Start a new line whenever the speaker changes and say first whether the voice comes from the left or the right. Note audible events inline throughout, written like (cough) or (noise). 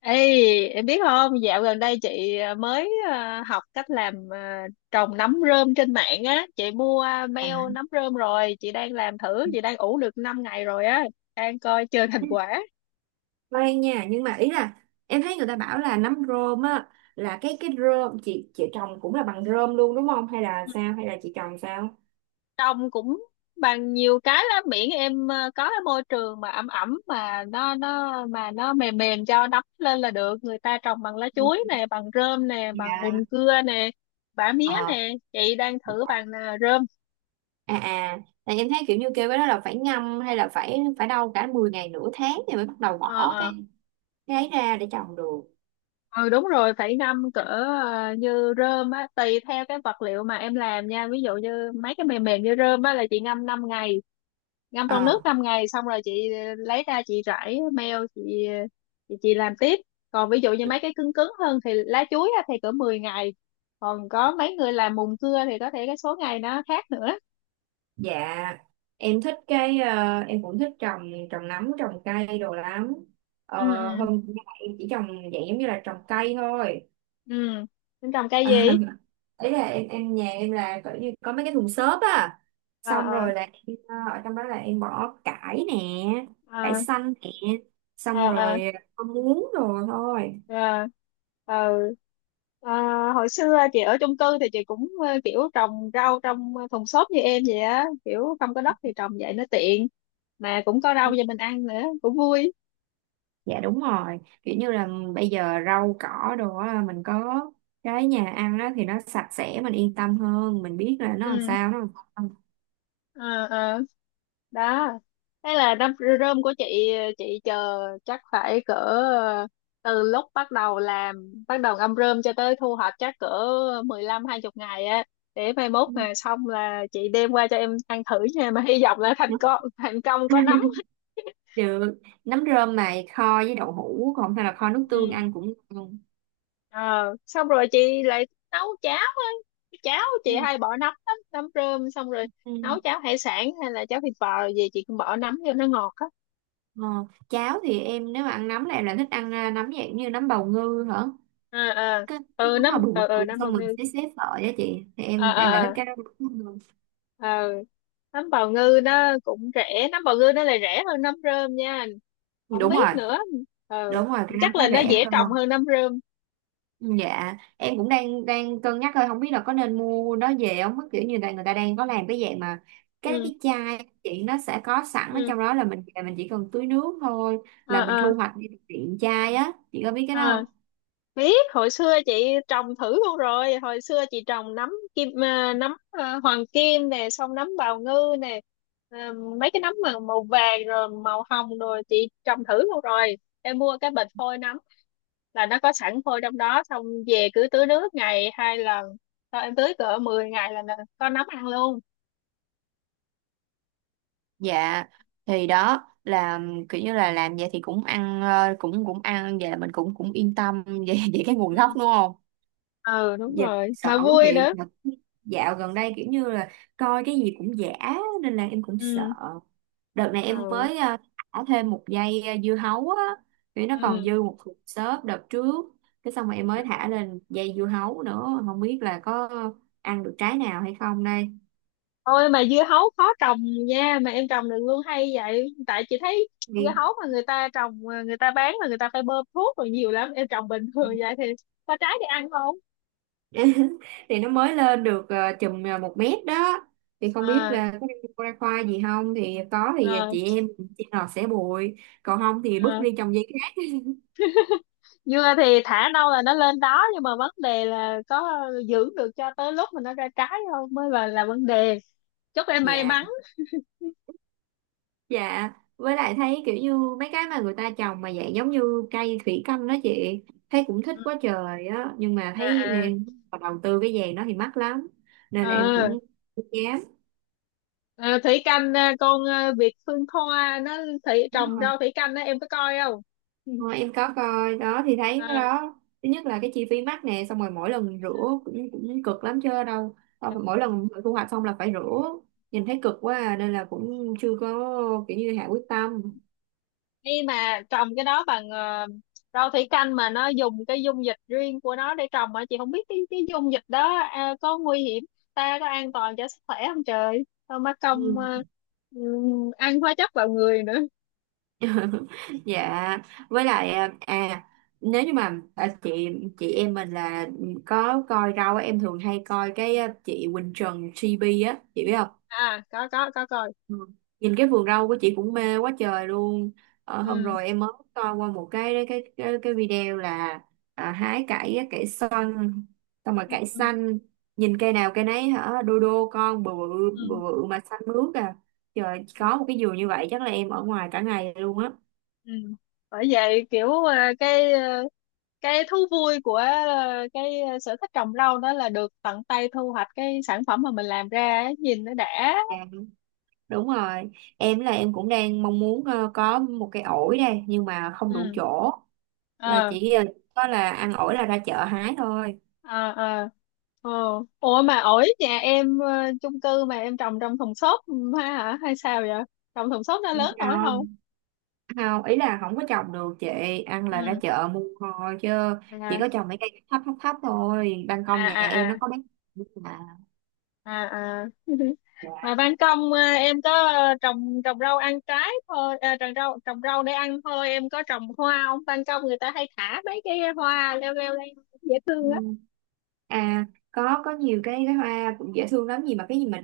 left: Ê, em biết không, dạo gần đây chị mới học cách làm trồng nấm rơm trên mạng á, chị mua
right: À.
left: beo nấm rơm rồi, chị đang làm thử, chị đang ủ được 5 ngày rồi á, đang coi chờ thành quả.
right: Khoan nha, nhưng mà ý là em thấy người ta bảo là nấm rơm á, là cái rơm chị trồng cũng là bằng rơm luôn đúng không, hay là sao, hay là chị trồng sao?
left: Trồng cũng bằng nhiều cái lắm, miễn em có cái môi trường mà ẩm ẩm mà nó mềm mềm cho nấm lên là được. Người ta trồng bằng lá
right: Ừ,
left: chuối nè, bằng rơm nè, bằng
right: dạ.
left: mùng cưa nè, bã mía
right: ờ
left: nè, chị đang thử bằng rơm.
right: à à Tại em thấy kiểu như kêu cái đó là phải ngâm, hay là phải phải đâu cả 10 ngày nửa tháng thì mới bắt đầu
left: Ờ,
right: bỏ
left: ờ.
right: cái ấy ra để trồng được.
left: Ừ, đúng rồi, phải ngâm cỡ như rơm á, tùy theo cái vật liệu mà em làm nha. Ví dụ như mấy cái mềm mềm như rơm á là chị ngâm 5 ngày, ngâm trong nước
right: ờ
left: 5 ngày, xong rồi chị lấy ra, chị rải meo, chị làm tiếp. Còn ví dụ như mấy cái cứng cứng hơn thì lá chuối á, thì cỡ 10 ngày. Còn có mấy người làm mùn cưa thì có thể cái số ngày nó khác nữa.
right: dạ, em thích em cũng thích trồng trồng nấm trồng cây đồ lắm. ờ
left: Ừ, ừ,
right: Hôm nay em chỉ trồng dạng giống như là trồng cây thôi.
left: ừ. Tính trồng cây
right: À,
left: gì?
right: ý là em nhà em là kiểu như có mấy cái thùng xốp á,
left: Ờ,
right: xong
left: ờ,
right: rồi là ở trong đó là em bỏ cải nè, cải
left: ờ,
right: xanh nè, xong
left: ờ, ờ,
right: rồi có muống rồi thôi.
left: ờ, ờ. À, hồi xưa chị ở chung cư thì chị cũng kiểu trồng rau trong thùng xốp như em vậy á, kiểu không có đất thì trồng vậy nó tiện, mà cũng có rau cho mình ăn nữa cũng vui.
right: Dạ đúng rồi, kiểu như là bây giờ rau cỏ đồ á, mình có cái nhà ăn á thì nó sạch sẽ, mình yên tâm hơn, mình biết là nó làm
left: Ừ.
right: sao nó làm không.
left: Ờ, ờ. Đó, thế là đâm rơm của chị chờ chắc phải cỡ từ lúc bắt đầu làm, bắt đầu ngâm rơm cho tới thu hoạch chắc cỡ 15-20 ngày á, để mai mốt
right: Ừ.
left: mà xong là chị đem qua cho em ăn thử nha, mà hy vọng là thành công, thành công có nấm.
right: (laughs)
left: (laughs)
right: Được. Nấm rơm mà kho với đậu hũ, còn hay là kho nước tương
left: Ừ.
right: ăn cũng ngon.
left: Ờ, xong rồi chị lại nấu cháo á, cháo chị
right: Ừ.
left: hay bỏ nấm lắm, nấm rơm, xong rồi
right: Ừ.
left: nấu cháo hải sản hay là cháo thịt bò rồi gì chị cũng bỏ nấm cho nó ngọt á.
right: Ờ, cháo thì em nếu mà ăn nấm là em lại thích ăn nấm dạng như nấm bào ngư hả?
left: Ờ, ờ.
right: Cái
left: Ừ,
right: nấm mà bự bự,
left: nấm bào
right: xong mình
left: ngư.
right: xé xé sợi á chị. Thì
left: Ờ,
right: em lại thích
left: ờ,
right: cái đó hơn.
left: ờ, ờ. Nấm bào ngư nó cũng rẻ, nấm bào ngư nó lại rẻ hơn nấm rơm nha, không
right: Đúng rồi,
left: biết nữa. Ờ,
right: đúng rồi, cái
left: chắc
right: nấm
left: là
right: nó
left: nó
right: rẻ
left: dễ trồng
right: hơn.
left: hơn nấm rơm.
right: Ừ, dạ, em cũng đang đang cân nhắc thôi, không biết là có nên mua nó về không. Kiểu như là người ta đang có làm cái dạng mà cái
left: Ừ,
right: cái chai chị, nó sẽ có sẵn ở
left: ừ.
right: trong đó, là mình về mình chỉ cần tưới nước thôi
left: Ờ,
right: là mình
left: ờ,
right: thu hoạch đi từ tiện chai á. Chị có biết cái đó không?
left: ờ. Biết, hồi xưa chị trồng thử luôn rồi, hồi xưa chị trồng nấm hoàng kim nè, xong nấm bào ngư nè. À, mấy cái nấm mà màu vàng rồi màu hồng rồi chị trồng thử luôn rồi. Em mua cái bịch phôi nấm là nó có sẵn phôi trong đó, xong về cứ tưới nước ngày 2 lần, sau em tưới cỡ 10 ngày là có nấm ăn luôn.
right: Dạ, thì đó là kiểu như là làm vậy thì cũng ăn, ờ, cũng cũng ăn vậy là mình cũng cũng yên tâm (laughs) về về cái nguồn gốc
left: Ừ.
right: đúng không?
left: Ừ, đúng
right: Dạ,
left: rồi,
right: sợ
left: mà
right: quá
left: vui
right: chị.
left: nữa.
right: Mà dạo gần đây kiểu như là coi cái gì cũng giả, nên là em cũng sợ.
left: Ừ,
right: Đợt này em
left: ừ,
right: mới thả thêm một dây dưa hấu á, vì nó còn
left: ừ.
right: dư một cục xớp đợt trước. Cái xong rồi em mới thả lên dây dưa hấu nữa, không biết là có ăn được trái nào hay không đây.
left: Ôi, mà dưa hấu khó trồng nha, mà em trồng được luôn hay vậy, tại chị thấy dưa
right: Đi.
left: hấu mà người ta trồng người ta bán là người ta phải bơm thuốc rồi nhiều lắm, em trồng bình thường vậy thì có trái để ăn không?
right: (laughs) Thì nó mới lên được chùm 1 mét đó, thì không biết
left: À,
right: là có ra khoa gì không, thì có thì
left: à,
right: chị em chị nào sẽ bụi, còn không thì bước
left: à.
right: đi trồng dây khác.
left: Dưa thì thả đâu là nó lên đó, nhưng mà vấn đề là có giữ được cho tới lúc mà nó ra trái không mới là vấn đề. Chúc em may
right: Dạ,
left: mắn.
right: dạ, với lại thấy kiểu như mấy cái mà người ta trồng mà dạng giống như cây thủy canh đó chị, thấy cũng thích
left: Ừ.
right: quá trời á, nhưng mà thấy
left: À, à.
right: nghe- mà đầu tư cái vàng đó thì mắc lắm, nên là em
left: Ờ.
right: cũng không dám.
left: Ờ, thủy canh à, con à, Việt Phương Thoa nó
right: Đúng
left: trồng
right: rồi.
left: rau thủy canh đó em có coi không? Ừ.
right: Ờ, em có coi đó, thì thấy
left: À.
right: cái đó thứ nhất là cái chi phí mắc nè, xong rồi mỗi lần rửa cũng cực lắm chứ đâu. Tao phải- mỗi lần thu hoạch xong là phải rửa, nhìn thấy cực quá à, nên là cũng chưa có kiểu như hạ quyết tâm.
left: Khi mà trồng cái đó bằng rau thủy canh mà nó dùng cái dung dịch riêng của nó để trồng, mà chị không biết cái dung dịch đó à, có nguy hiểm ta, có an toàn cho sức khỏe không, trời không má công
right: Ừ.
left: ăn hóa chất vào người nữa.
right: (laughs) Dạ, với lại nếu như mà chị em mình là có coi rau á, em thường hay coi cái chị Quỳnh Trần TV á chị biết không?
left: À, có coi.
right: Ừ. Nhìn cái vườn rau của chị cũng mê quá trời luôn. Ờ, hôm
left: Ừ,
right: rồi em mới coi qua một cái cái video là hái cải á, cải xoăn, xong rồi
left: ừ,
right: cải
left: ừ,
right: xanh, nhìn cây nào cây nấy hả đô đô con bự bự
left: ừ,
right: bự bự mà xanh mướt à. Trời,
left: ừ,
right: có một cái vườn như vậy chắc là em ở ngoài cả ngày luôn á.
left: ừ. Bởi vậy kiểu cái thú vui của cái sở thích trồng rau đó là được tận tay thu hoạch cái sản phẩm mà mình làm ra ấy, nhìn nó đã.
right: Dạ, đúng rồi. Em là em cũng đang mong muốn có một cái ổi đây, nhưng mà không đủ
left: Ừ.
right: chỗ. Là
left: Ờ.
right: chỉ có là ăn ổi là ra chợ hái thôi.
left: Ờ, ờ, ờ, Ủa, mà ổi nhà em chung cư mà em trồng trong thùng xốp ha hả hay sao vậy? Trồng thùng xốp nó
right: Đúng
left: lớn nổi
right: rồi,
left: không?
right: không, ý là không có trồng được chị, ăn là ra
left: Ừ.
right: chợ mua thôi, chứ chỉ
left: À,
right: có trồng mấy cây thấp thấp thấp thôi. Ban
left: à,
right: công nhà em nó
left: à, à,
right: có mấy mà
left: à, à. (laughs)
right: dạ.
left: Mà ban công em có trồng trồng rau ăn trái thôi à, trồng rau để ăn thôi, em có trồng hoa không? Ban công người ta hay thả mấy cái hoa leo leo lên dễ thương á.
right: Ừ. À có nhiều cái hoa cũng dễ thương lắm, gì mà cái gì mình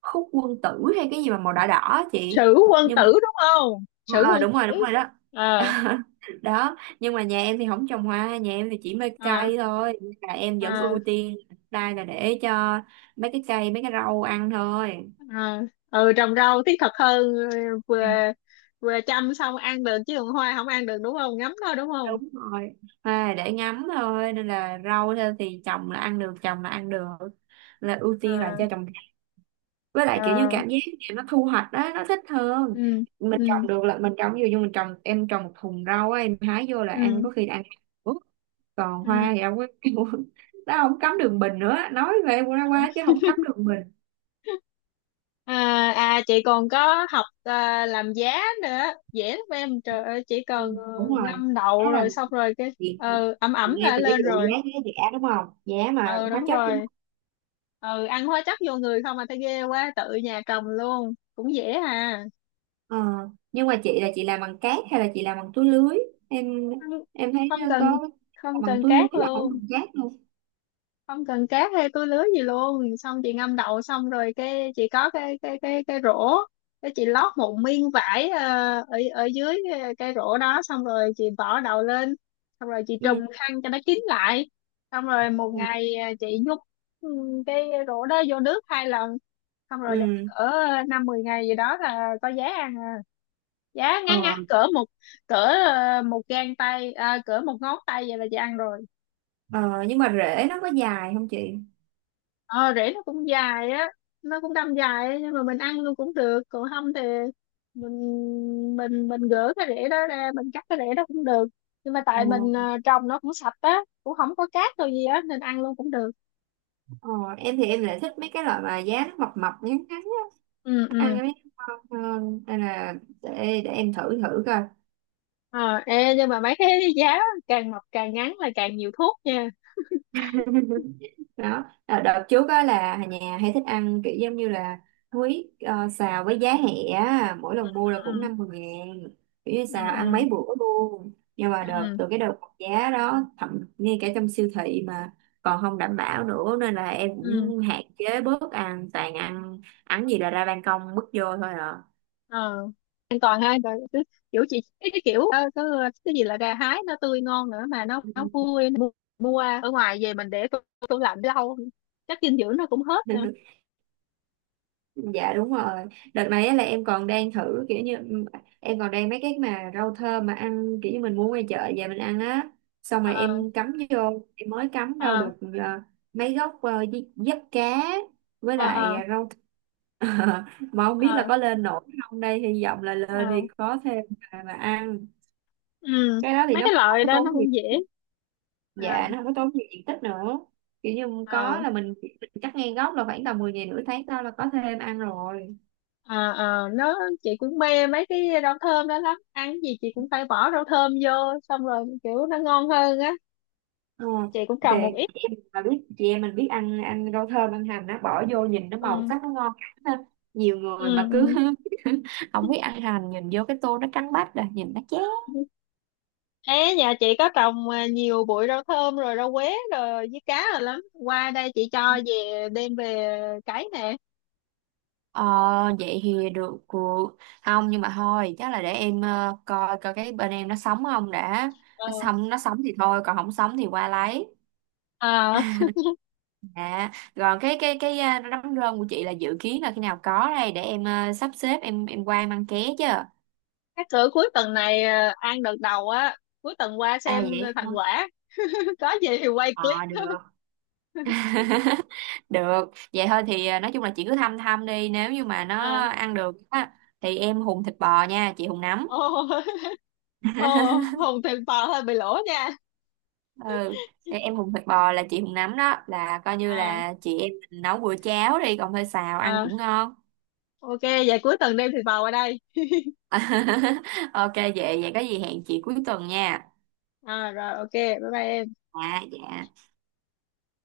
right: khúc quân tử, hay cái gì mà màu đỏ đỏ á chị,
left: Sử quân
right: nhưng
left: tử
right: mà
left: đúng không? Sử
right: ờ
left: quân
right: đúng rồi,
left: tử.
right: đúng rồi đó.
left: Ờ.
right: (laughs) Đó nhưng mà nhà em thì không trồng hoa, nhà em thì chỉ mê
left: À,
right: cây thôi, nên là em vẫn ưu
left: à,
right: tiên đây là để cho mấy cái cây mấy cái rau ăn thôi.
left: à. Ừ, trồng rau thiết thực hơn. Ừ, vừa vừa chăm xong ăn được, chứ còn hoa không ăn được đúng không, ngấm thôi đúng không.
right: Đúng rồi, à, để ngắm thôi, nên là rau thôi, thì trồng là ăn được, trồng là ăn được là ưu tiên là
left: À,
right: cho trồng. Với lại kiểu như
left: à.
right: cảm giác thì nó thu hoạch đó nó thích hơn,
left: Ừ,
right: mình
left: ừ,
right: trồng được là mình trồng. Ví dụ như mình trồng, em trồng một thùng rau á, em hái vô là ăn,
left: ừ,
right: có khi ăn ủa, còn
left: ừ.
right: hoa thì đâu có. (laughs) Nó không cắm đường bình nữa, nói về qua qua chứ không cắm đường bình.
left: À, à, chị còn có học làm giá nữa, dễ lắm em, trời ơi, chỉ
right: Ừ,
left: cần
right: đúng rồi,
left: ngâm
right: đó
left: đậu
right: là
left: rồi xong rồi cái
right: việc.
left: ẩm ẩm
right: Nghe
left: là
right: từ cái
left: lên
right: vụ giá,
left: rồi.
right: cái giá đúng không, giá mà
left: Ừ,
right: hóa
left: đúng
right: chất.
left: rồi. Ừ, ăn hóa chất vô người không mà thấy ghê quá, tự nhà trồng luôn cũng dễ hà.
right: Ờ, nhưng mà chị là chị làm bằng cát hay là chị làm bằng túi lưới? em
left: không
right: em thấy
left: không cần
right: có
left: không
right: bằng
left: cần
right: túi lưới
left: cát
right: là không
left: luôn,
right: bằng cát luôn.
left: không cần cát hay túi lứa gì luôn, xong chị ngâm đậu xong rồi cái chị có cái rổ, cái chị lót một miếng vải ở ở dưới cái rổ đó, xong rồi chị bỏ đậu lên, xong rồi chị trùm
right: Ừ,
left: khăn cho nó kín lại, xong rồi một
right: ừ,
left: ngày chị nhúng ừ, cái rổ đó vô nước 2 lần, xong rồi để
right: ừ,
left: cỡ 5-10 ngày gì đó là có giá ăn. Giá
right: ờ,
left: ngắn ngắn cỡ một, cỡ 1 gang tay à, cỡ 1 ngón tay vậy là chị ăn rồi.
right: ờ. Nhưng mà rễ nó có dài không chị?
left: Ờ, rễ nó cũng dài á. Nó cũng đâm dài á, nhưng mà mình ăn luôn cũng được, còn không thì mình mình gỡ cái rễ đó ra, mình cắt cái rễ đó cũng được, nhưng mà tại mình
right: Ờ,
left: trồng nó cũng sạch á, cũng không có cát đâu gì á nên ăn luôn cũng được.
right: ờ, em thì em lại thích mấy cái loại mà giá nó mập mập ngắn ngắn á,
left: Ừ,
right: ăn
left: ừ.
right: mấy cái ngon hơn, nên là để em thử thử coi.
left: Ờ. Ê, nhưng mà mấy cái giá càng mọc càng ngắn là càng nhiều thuốc nha.
right: (laughs) Đó à, đợt trước á là nhà hay thích ăn kiểu giống như là húy xào với giá hẹ á. Mỗi lần mua là
left: Ừ,
right: cũng 50.000, kiểu như
left: ừ,
right: xào ăn
left: ừ,
right: mấy bữa luôn. Nhưng mà đợt
left: ừ,
right: từ cái đợt giá đó thậm ngay cả trong siêu thị mà còn không đảm bảo nữa, nên là em
left: ừ.
right: cũng hạn chế bớt ăn, toàn ăn ăn gì là ra ban công bước vô thôi à.
left: Ờ, an toàn ha, rồi cứ kiểu chị cái kiểu cái gì là gà hái nó tươi ngon nữa, mà nó
right: Ừ.
left: nó vui, mua ở ngoài về mình để tủ, lạnh lâu chắc dinh dưỡng nó cũng hết nữa.
right: (laughs) Dạ đúng rồi. Đợt này á là em còn đang thử kiểu như ừ, em còn đang mấy cái mà rau thơm mà ăn kiểu như mình mua ngoài chợ về mình ăn á. Xong rồi
left: Ờ,
right: em cắm vô, em mới cắm đâu
left: ờ,
right: được ờ, mấy gốc giấp cá, với
left: ờ,
right: lại
left: ờ,
right: rau th- (laughs) mà không biết là
left: ờ,
right: có lên nổi không đây, hy vọng là
left: ờ.
right: lên thì
left: Ờ.
right: có thêm mà ăn.
left: Ừ,
right: Cái đó thì
left: mấy
right: nó
left: cái
right: cũng không
left: loại
right: có
left: đó nó
right: tốn gì.
left: cũng dễ.
right: Dạ
left: Ờ,
right: nó không có tốn gì diện tích nữa. Kiểu như
left: ờ,
right: có là mình cắt ngang gốc là khoảng tầm 10 ngày nửa tháng sau là có thêm ăn rồi.
left: ờ, ờ. Nó, chị cũng mê mấy cái rau thơm đó lắm, ăn cái gì chị cũng phải bỏ rau thơm vô, xong rồi kiểu nó ngon hơn á.
right: Ờ,
left: Chị cũng
right: thì
left: trồng một ít.
right: chị em mà biết, chị em mình biết ăn ăn rau thơm ăn hành, nó bỏ vô nhìn nó màu
left: Ừ,
right: sắc nó ngon ha. Nhiều người mà cứ
left: ừ,
right: (laughs) không biết ăn hành, nhìn vô cái tô nó trắng bách rồi nhìn nó chán.
left: ừ. (laughs) Ê, nhà chị có trồng nhiều bụi rau thơm rồi, rau quế rồi với cá rồi lắm. Qua đây chị cho về, đem về cấy nè.
right: Ờ, vậy thì được cuộc không, nhưng mà thôi chắc là để em coi coi cái bên em nó sống không đã.
left: Ờ.
right: Nó sống, nó sống thì thôi, còn không sống thì qua lấy.
left: Ờ,
right: (laughs) À, còn cái à, đám rơm của chị là dự kiến là khi nào có đây để em sắp xếp em qua em ăn ké chứ.
left: các cửa cuối tuần này à, ăn đợt đầu á, cuối tuần qua
right: À
left: xem
right: vậy
left: thành
right: hả?
left: quả. (laughs) Có gì thì quay
right: Ờ
left: clip.
right: được. (laughs) Được. Vậy thôi thì à, nói chung là chị cứ thăm thăm đi, nếu như mà nó
left: À.
right: ăn được á thì em hùn thịt bò nha, chị hùn nấm.
left: Ô. (laughs) Ô,
right: (laughs)
left: Hùng thịt bò (laughs) hơi bị lỗ nha.
right: Ừ. Thì em hùn thịt bò là chị hùn nấm đó, là coi như
left: À,
right: là chị em mình nấu bữa cháo đi, còn hơi xào ăn
left: à,
right: cũng ngon.
left: ok, vậy cuối tuần đem thịt bò qua đây.
right: (laughs) Ok, vậy vậy có gì hẹn chị cuối tuần nha.
left: À, rồi ok, bye bye em.
right: À dạ.